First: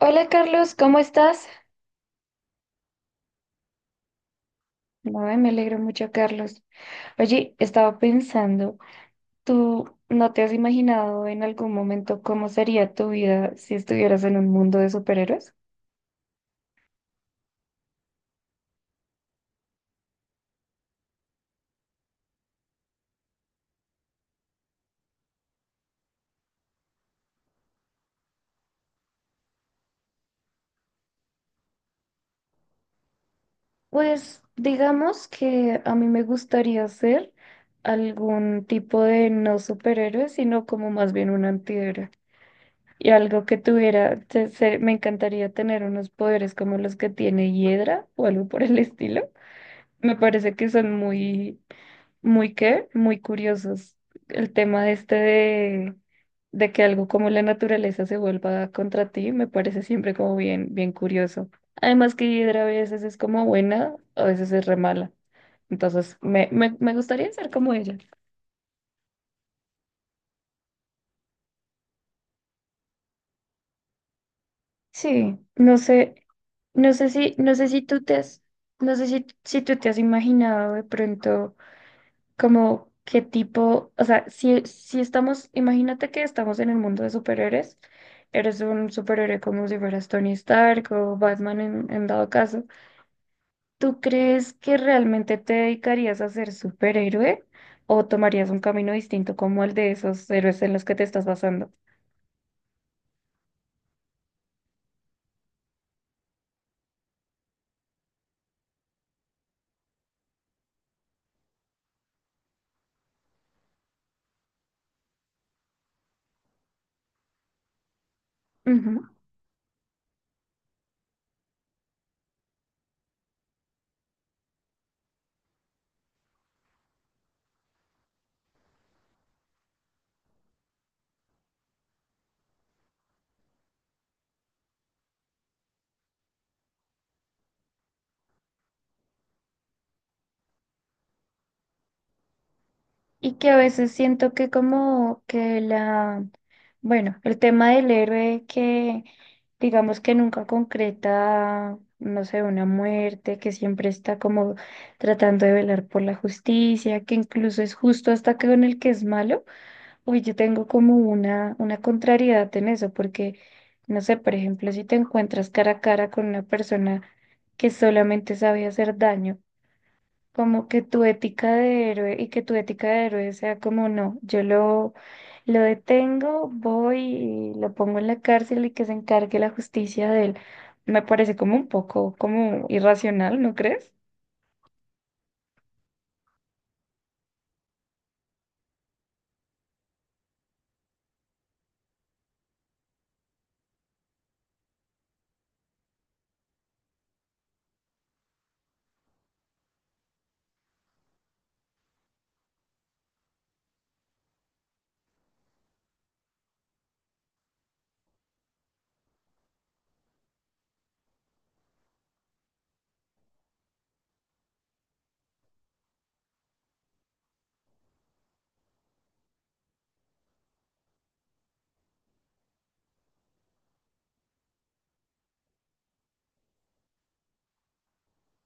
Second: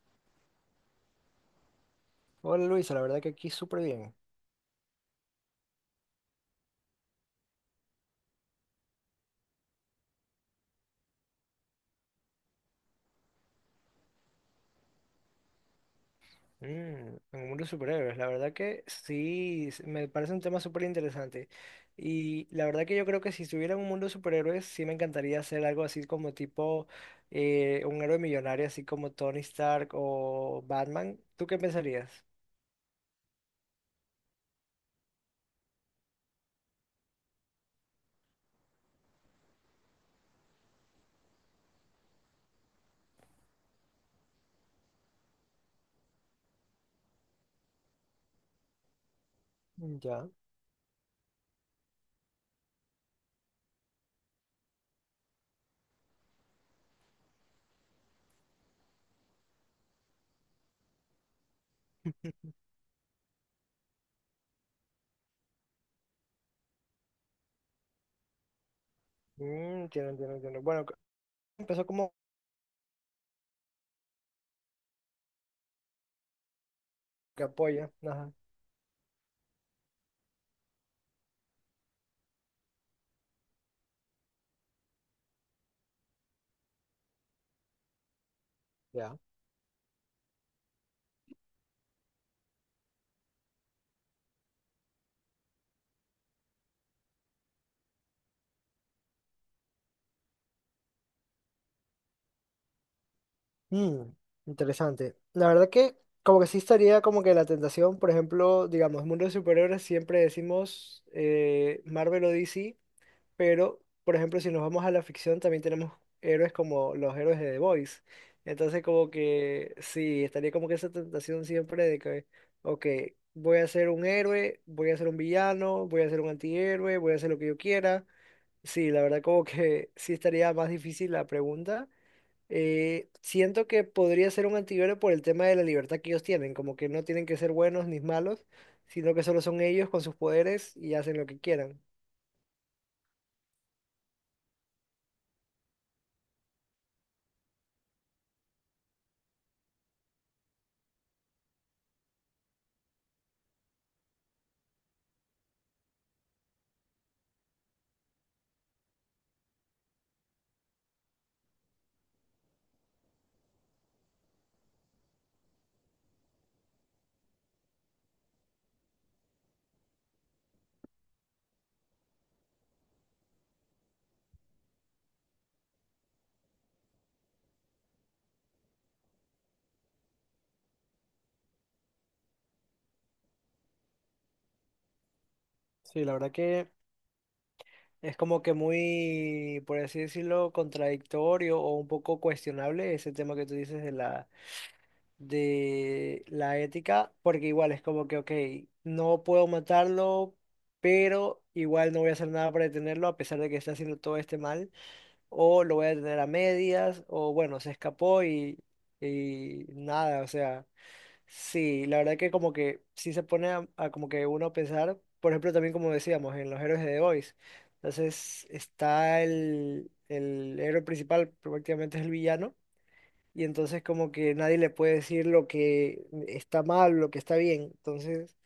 Hola Carlos, ¿cómo estás? Hola Luisa, la verdad que aquí súper bien. No, me alegro mucho, Carlos. Oye, estaba pensando, ¿tú no te has imaginado en algún momento cómo sería tu vida si estuvieras en un mundo de superhéroes? En el mundo de superhéroes, la verdad que sí, me parece un tema súper interesante. Y la verdad que yo creo que si estuviera en un mundo de superhéroes, sí me encantaría hacer algo así como tipo un héroe millonario, así como Tony Stark o Batman. ¿Tú qué pensarías? Pues digamos que a mí me gustaría ser algún tipo de no superhéroe, sino como más bien un antihéroe. Y algo que tuviera, me encantaría tener unos poderes como los que tiene Hiedra o algo por el estilo. Mm, Me ya. parece que son muy curiosos. El tema este de que algo como la naturaleza se vuelva contra ti me parece siempre como bien curioso. Además que Hidra a veces es como buena, a veces es re mala. Entonces me gustaría ser como ella. Mm, entiendo, entiendo, entiendo. Bueno, empezó como Sí, no sé, que no sé si apoya. tú te Ajá, has, no sé si, si tú te has imaginado de pronto, como qué tipo, o sea, si estamos, imagínate que estamos en el mundo de superhéroes, eres un ya. superhéroe como si fueras Tony Stark o Batman en dado caso, ¿tú crees que realmente te dedicarías a ser superhéroe o tomarías un camino distinto como el de esos héroes en los que te estás basando? Mm, interesante. La verdad que como que sí estaría como que la tentación, por ejemplo, digamos, mundo de superhéroes siempre decimos Marvel o DC, pero por ejemplo si nos vamos a la ficción también tenemos héroes como los héroes de The Boys. Entonces como que sí, estaría como que esa tentación siempre de que, ok, voy a ser un héroe, voy a ser un villano, voy a ser un antihéroe, voy a hacer lo que yo quiera. Sí, la verdad como que sí estaría más difícil la pregunta. Siento que podría ser un antihéroe por el tema de la libertad que ellos tienen, como que no tienen que ser buenos ni malos, sino que solo son ellos con sus poderes y hacen lo que quieran. Y que a veces siento que como que la, bueno, el tema del héroe que digamos que nunca concreta, no sé, una muerte, que siempre está como tratando de velar por la justicia, que incluso es justo hasta que con el que es malo, uy, yo tengo como una contrariedad en eso, porque no sé, por ejemplo, si te encuentras cara a cara con una persona que solamente sabe hacer daño, como que tu ética de héroe y que tu ética de héroe sea como no, lo detengo, voy y lo pongo en la cárcel y que se encargue la justicia de él. Me parece como un poco como irracional, ¿no crees? Sí, la verdad que es como que muy, por así decirlo, contradictorio o un poco cuestionable ese tema que tú dices de de la ética, porque igual es como que, ok, no puedo matarlo, pero igual no voy a hacer nada para detenerlo a pesar de que está haciendo todo este mal, o lo voy a tener a medias, o bueno, se escapó y nada, o sea, sí, la verdad que como que sí se pone a como que uno a pensar, por ejemplo, también como decíamos, en los héroes de The Boys, entonces está el héroe principal, prácticamente es el villano, y entonces como que nadie le puede decir lo que está mal, lo que está bien. Entonces,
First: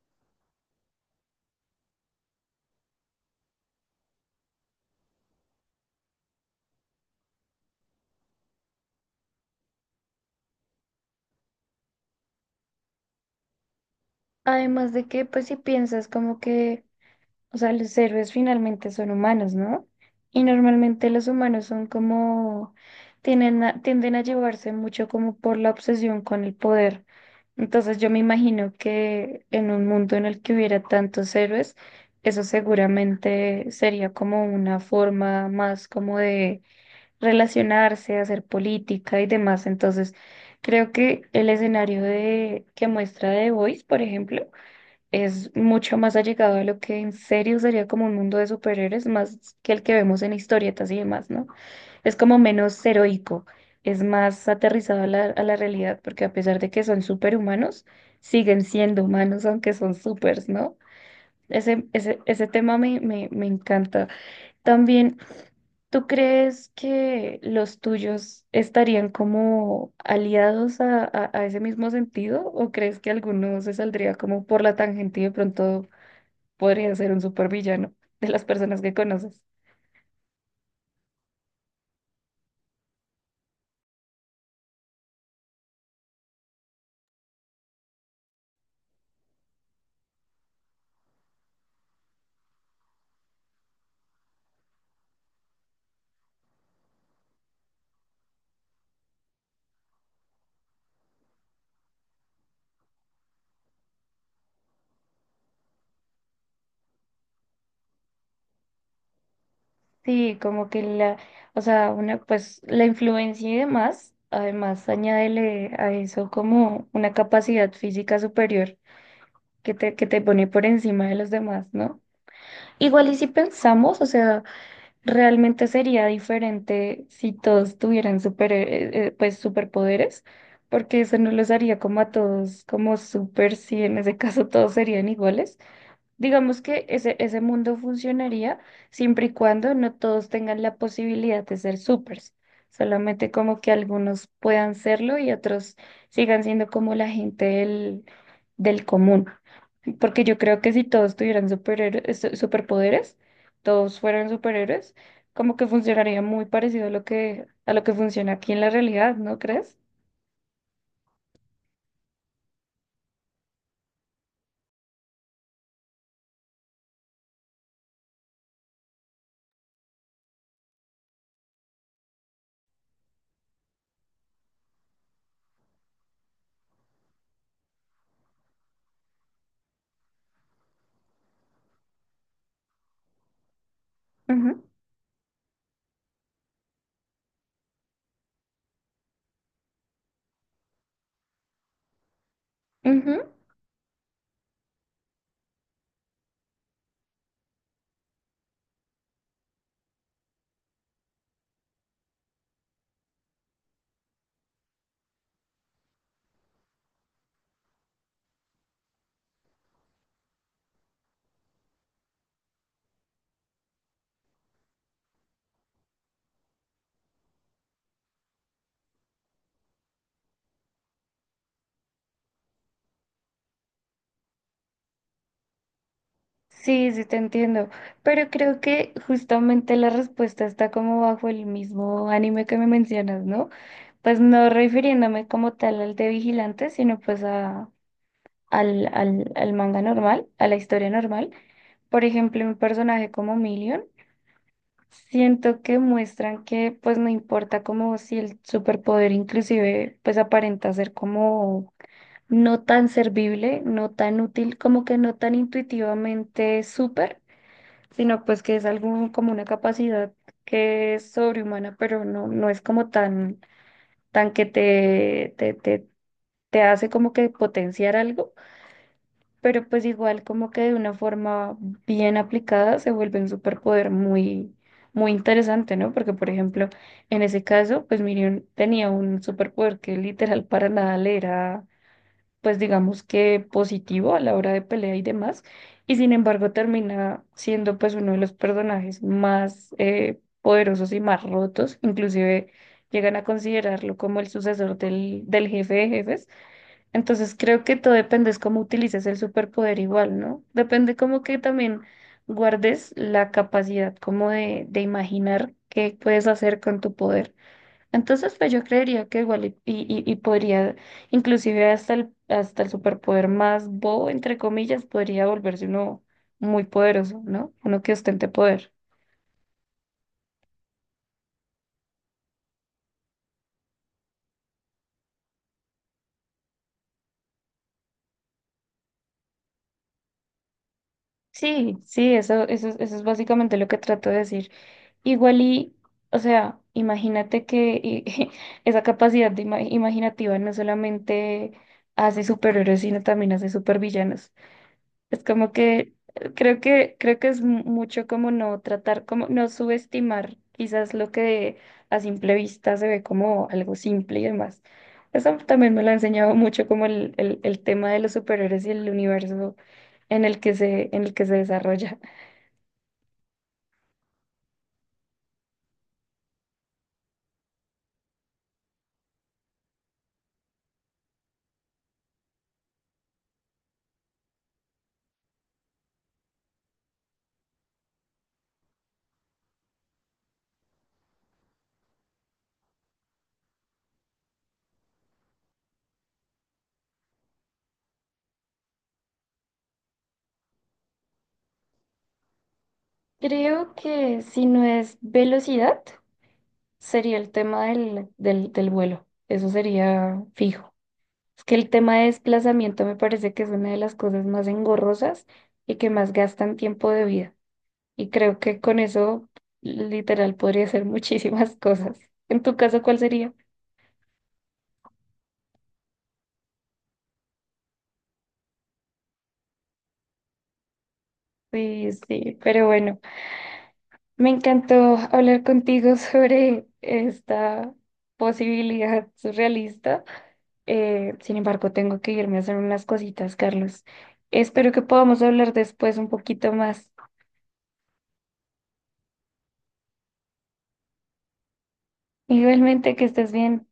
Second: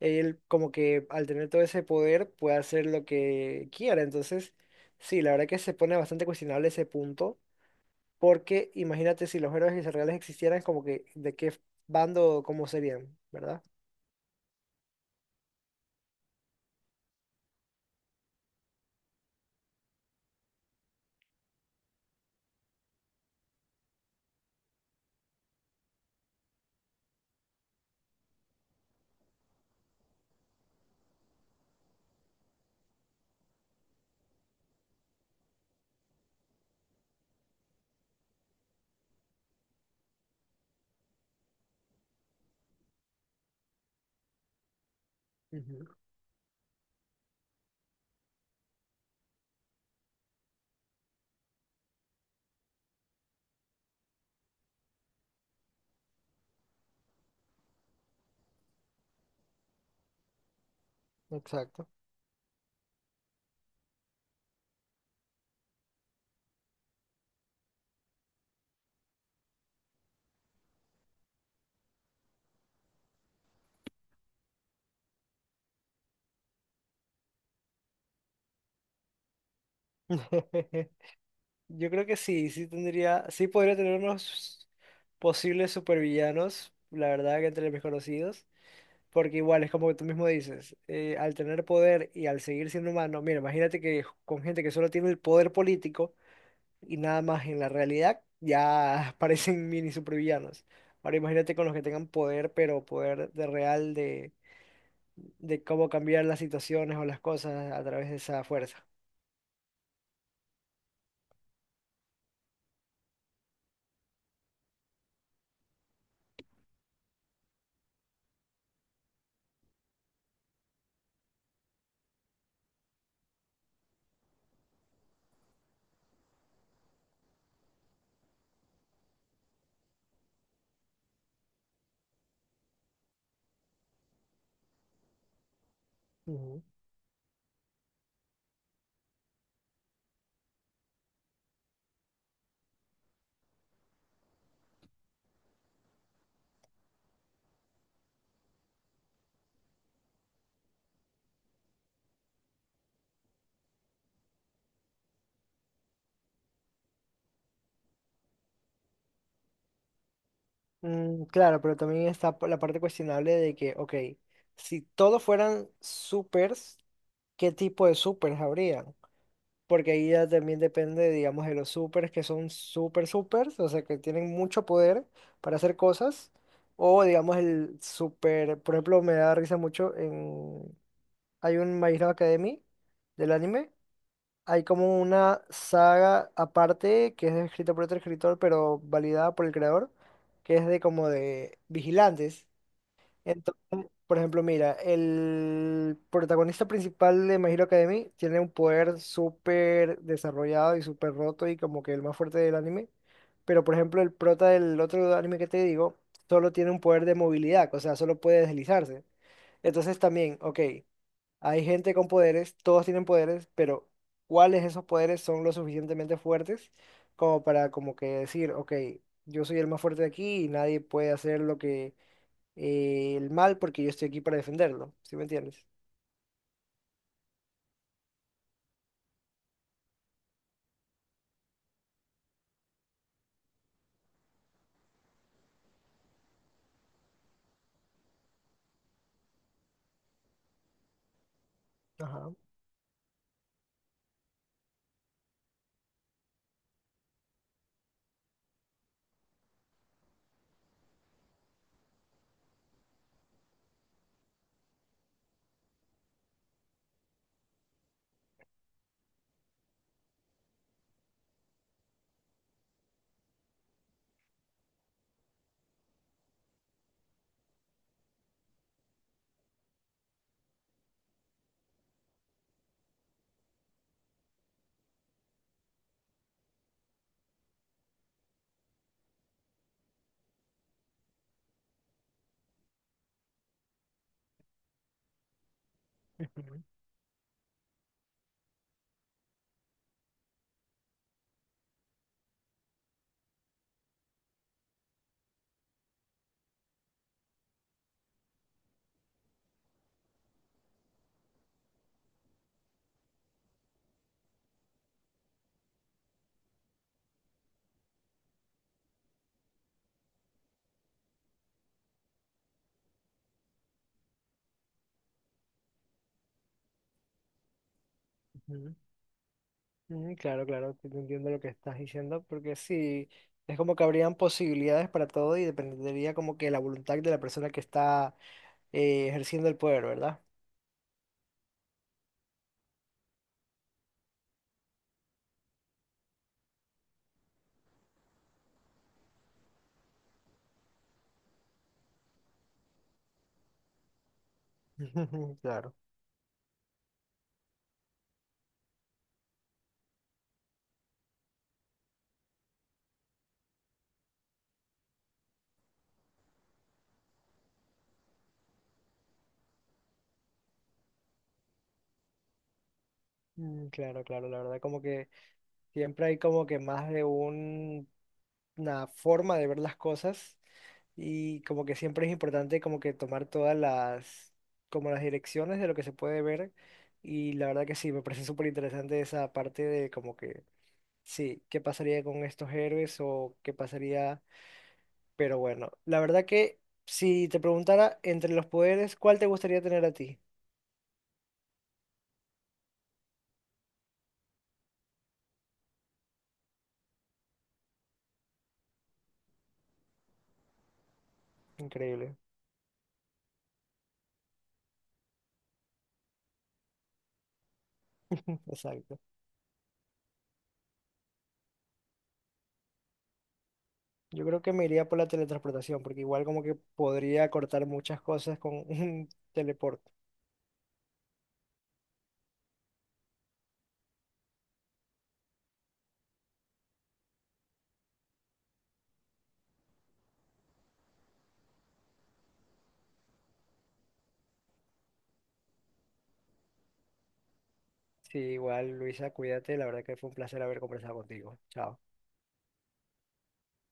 él como que al tener todo ese poder puede hacer lo que quiera. Entonces, sí, la verdad que se pone bastante cuestionable ese punto, porque imagínate si los héroes israelíes existieran, como que de qué bando, cómo serían, ¿verdad? Además de que, pues si piensas como que, o sea, los héroes finalmente son humanos, ¿no? Y normalmente los humanos son como, tienden a llevarse mucho como por la obsesión con el poder. Entonces yo me imagino que en un mundo en el que hubiera tantos héroes, eso seguramente sería como una forma más como de relacionarse, hacer política y demás. Entonces creo que el escenario de, que muestra The Voice, por ejemplo, es Ujú, mucho más allegado a lo que en serio sería como un mundo de superhéroes, más que el que vemos en historietas y demás, ¿no? Es como menos heroico, es más aterrizado a a la realidad, porque a pesar de que son superhumanos, siguen siendo humanos, aunque son supers, ¿no? Exacto. Ese tema me encanta. También, ¿tú crees que los tuyos estarían como aliados a ese mismo sentido? ¿O crees que alguno se saldría como por la tangente y de pronto podría ser un supervillano de las personas que conoces? Yo creo que sí, sí tendría, sí podría tener unos posibles supervillanos, la verdad que entre mis conocidos. Porque igual es como tú mismo dices, al tener poder y al seguir siendo humano, mira, imagínate que con gente que solo tiene el poder político y nada más en la realidad, ya parecen mini supervillanos. Ahora imagínate con los que tengan poder, pero poder de real de cómo cambiar las situaciones o las cosas a través de esa fuerza. Sí, como que la, o sea, una, pues la influencia y demás, además añádele a eso como una capacidad física superior que te pone por encima de los demás, ¿no? Igual y si pensamos, o sea, realmente sería diferente si todos tuvieran super, pues superpoderes, porque eso no los haría como a todos, como super, si en ese caso todos serían iguales. Digamos Ujú. que ese mundo funcionaría siempre y cuando no todos tengan la posibilidad de ser supers, solamente como que algunos puedan serlo y otros sigan siendo como la gente del, del común. Porque yo creo que si todos tuvieran superhéroes, superpoderes, todos fueran superhéroes, como que funcionaría muy parecido a lo que funciona aquí en la realidad, ¿no crees? Mm, claro, pero también está la parte cuestionable de que, ok, si todos fueran supers, ¿qué tipo de supers habría? Porque ahí ya también depende, digamos, de los supers que son super supers, o sea, que tienen mucho poder para hacer cosas, o digamos el super, por ejemplo, me da risa mucho en, hay un My Hero Academy del anime, Ujú, hay como una saga aparte que es escrita por otro escritor, pero validada por el creador, que es de como de vigilantes. ujú. Entonces, por ejemplo, mira, el protagonista principal de My Hero Academy tiene un poder súper desarrollado y súper roto y como que el más fuerte del anime. Pero, por ejemplo, el prota del otro anime que te digo solo tiene un poder de movilidad, o sea, solo puede deslizarse. Entonces también, ok, hay gente con poderes, todos tienen poderes, pero ¿cuáles de esos poderes son lo suficientemente fuertes como para como que decir, ok, yo soy el más fuerte de aquí y nadie puede hacer lo que el mal porque yo estoy aquí para defenderlo, ¿sí me entiendes? Sí, sí, te entiendo, pero creo que justamente la respuesta está como bajo el mismo anime que me mencionas, ¿no? Pues no refiriéndome como tal al de Vigilante, sino pues a, al manga normal, a la historia normal. Por Ajá. ejemplo, un personaje como Million, siento que muestran que pues no importa como si el superpoder inclusive pues aparenta ser como no tan servible, no tan útil, como que no tan intuitivamente súper, sino pues que es algo como una capacidad que es sobrehumana, pero no, no es como tan, tan que te hace como que potenciar algo, pero pues igual como que de una forma bien aplicada se vuelve un superpoder muy, muy interesante, ¿no? Porque por ejemplo, en ese caso, pues Miriam tenía un superpoder que literal para nada le era pues digamos que positivo a la hora de pelea y demás, y sin embargo ujú, termina siendo pues uno de los personajes más poderosos y más rotos, inclusive llegan a considerarlo como el sucesor del, del jefe de jefes. Entonces creo que todo depende es cómo utilices el superpoder igual, ¿no? Depende como que también guardes la capacidad como de imaginar qué puedes hacer con tu poder. Entonces, pues yo creería que igual y podría, inclusive hasta hasta el superpoder más bobo, entre comillas, podría volverse uno muy poderoso, ¿no? Uno que ostente poder. ujú, Claro, claro, sí te entiendo lo que estás diciendo, porque sí, es como que habrían posibilidades para todo y dependería como que la voluntad de la persona que está ejerciendo el poder, ¿verdad? Sí, sí, eso es básicamente lo que trato de decir. Igual y, o sea, esa capacidad de imaginativa no solamente hace superhéroes, sino también hace supervillanos. Es como Claro. que creo que es mucho como no tratar, como no subestimar quizás lo que a simple vista se ve como algo simple y demás. Eso también me lo ha enseñado mucho como el tema de los superhéroes y el universo en el que en el que se desarrolla. Mm, claro, claro, la verdad como que siempre hay como que más de un una forma de ver las cosas y como que siempre es importante como que tomar todas las, como las direcciones de lo que se puede ver y la verdad que sí, me parece súper interesante esa parte de como que, sí, qué pasaría con estos héroes o qué pasaría, pero bueno, la verdad que si te preguntara entre los poderes, ¿cuál te gustaría tener a ti? Creo que si no es velocidad, sería el tema del, del vuelo. Eso sería fijo. Es que el tema de Increíble, desplazamiento me parece que es una de las cosas más engorrosas y que más gastan tiempo de vida. Y creo que con exacto. eso, literal, podría hacer muchísimas cosas. En tu caso, ¿cuál sería? Yo creo que me iría por la teletransportación, porque igual como que podría cortar muchas cosas con un teleporte. Sí, sí, pero bueno, me encantó hablar contigo sobre esta posibilidad surrealista. Sin embargo, tengo que irme a hacer unas cositas, Carlos. Espero que podamos hablar después un poquito más. Sí, igual, Luisa, cuídate. La verdad que fue un placer haber conversado contigo. Chao. Igualmente, que estés bien.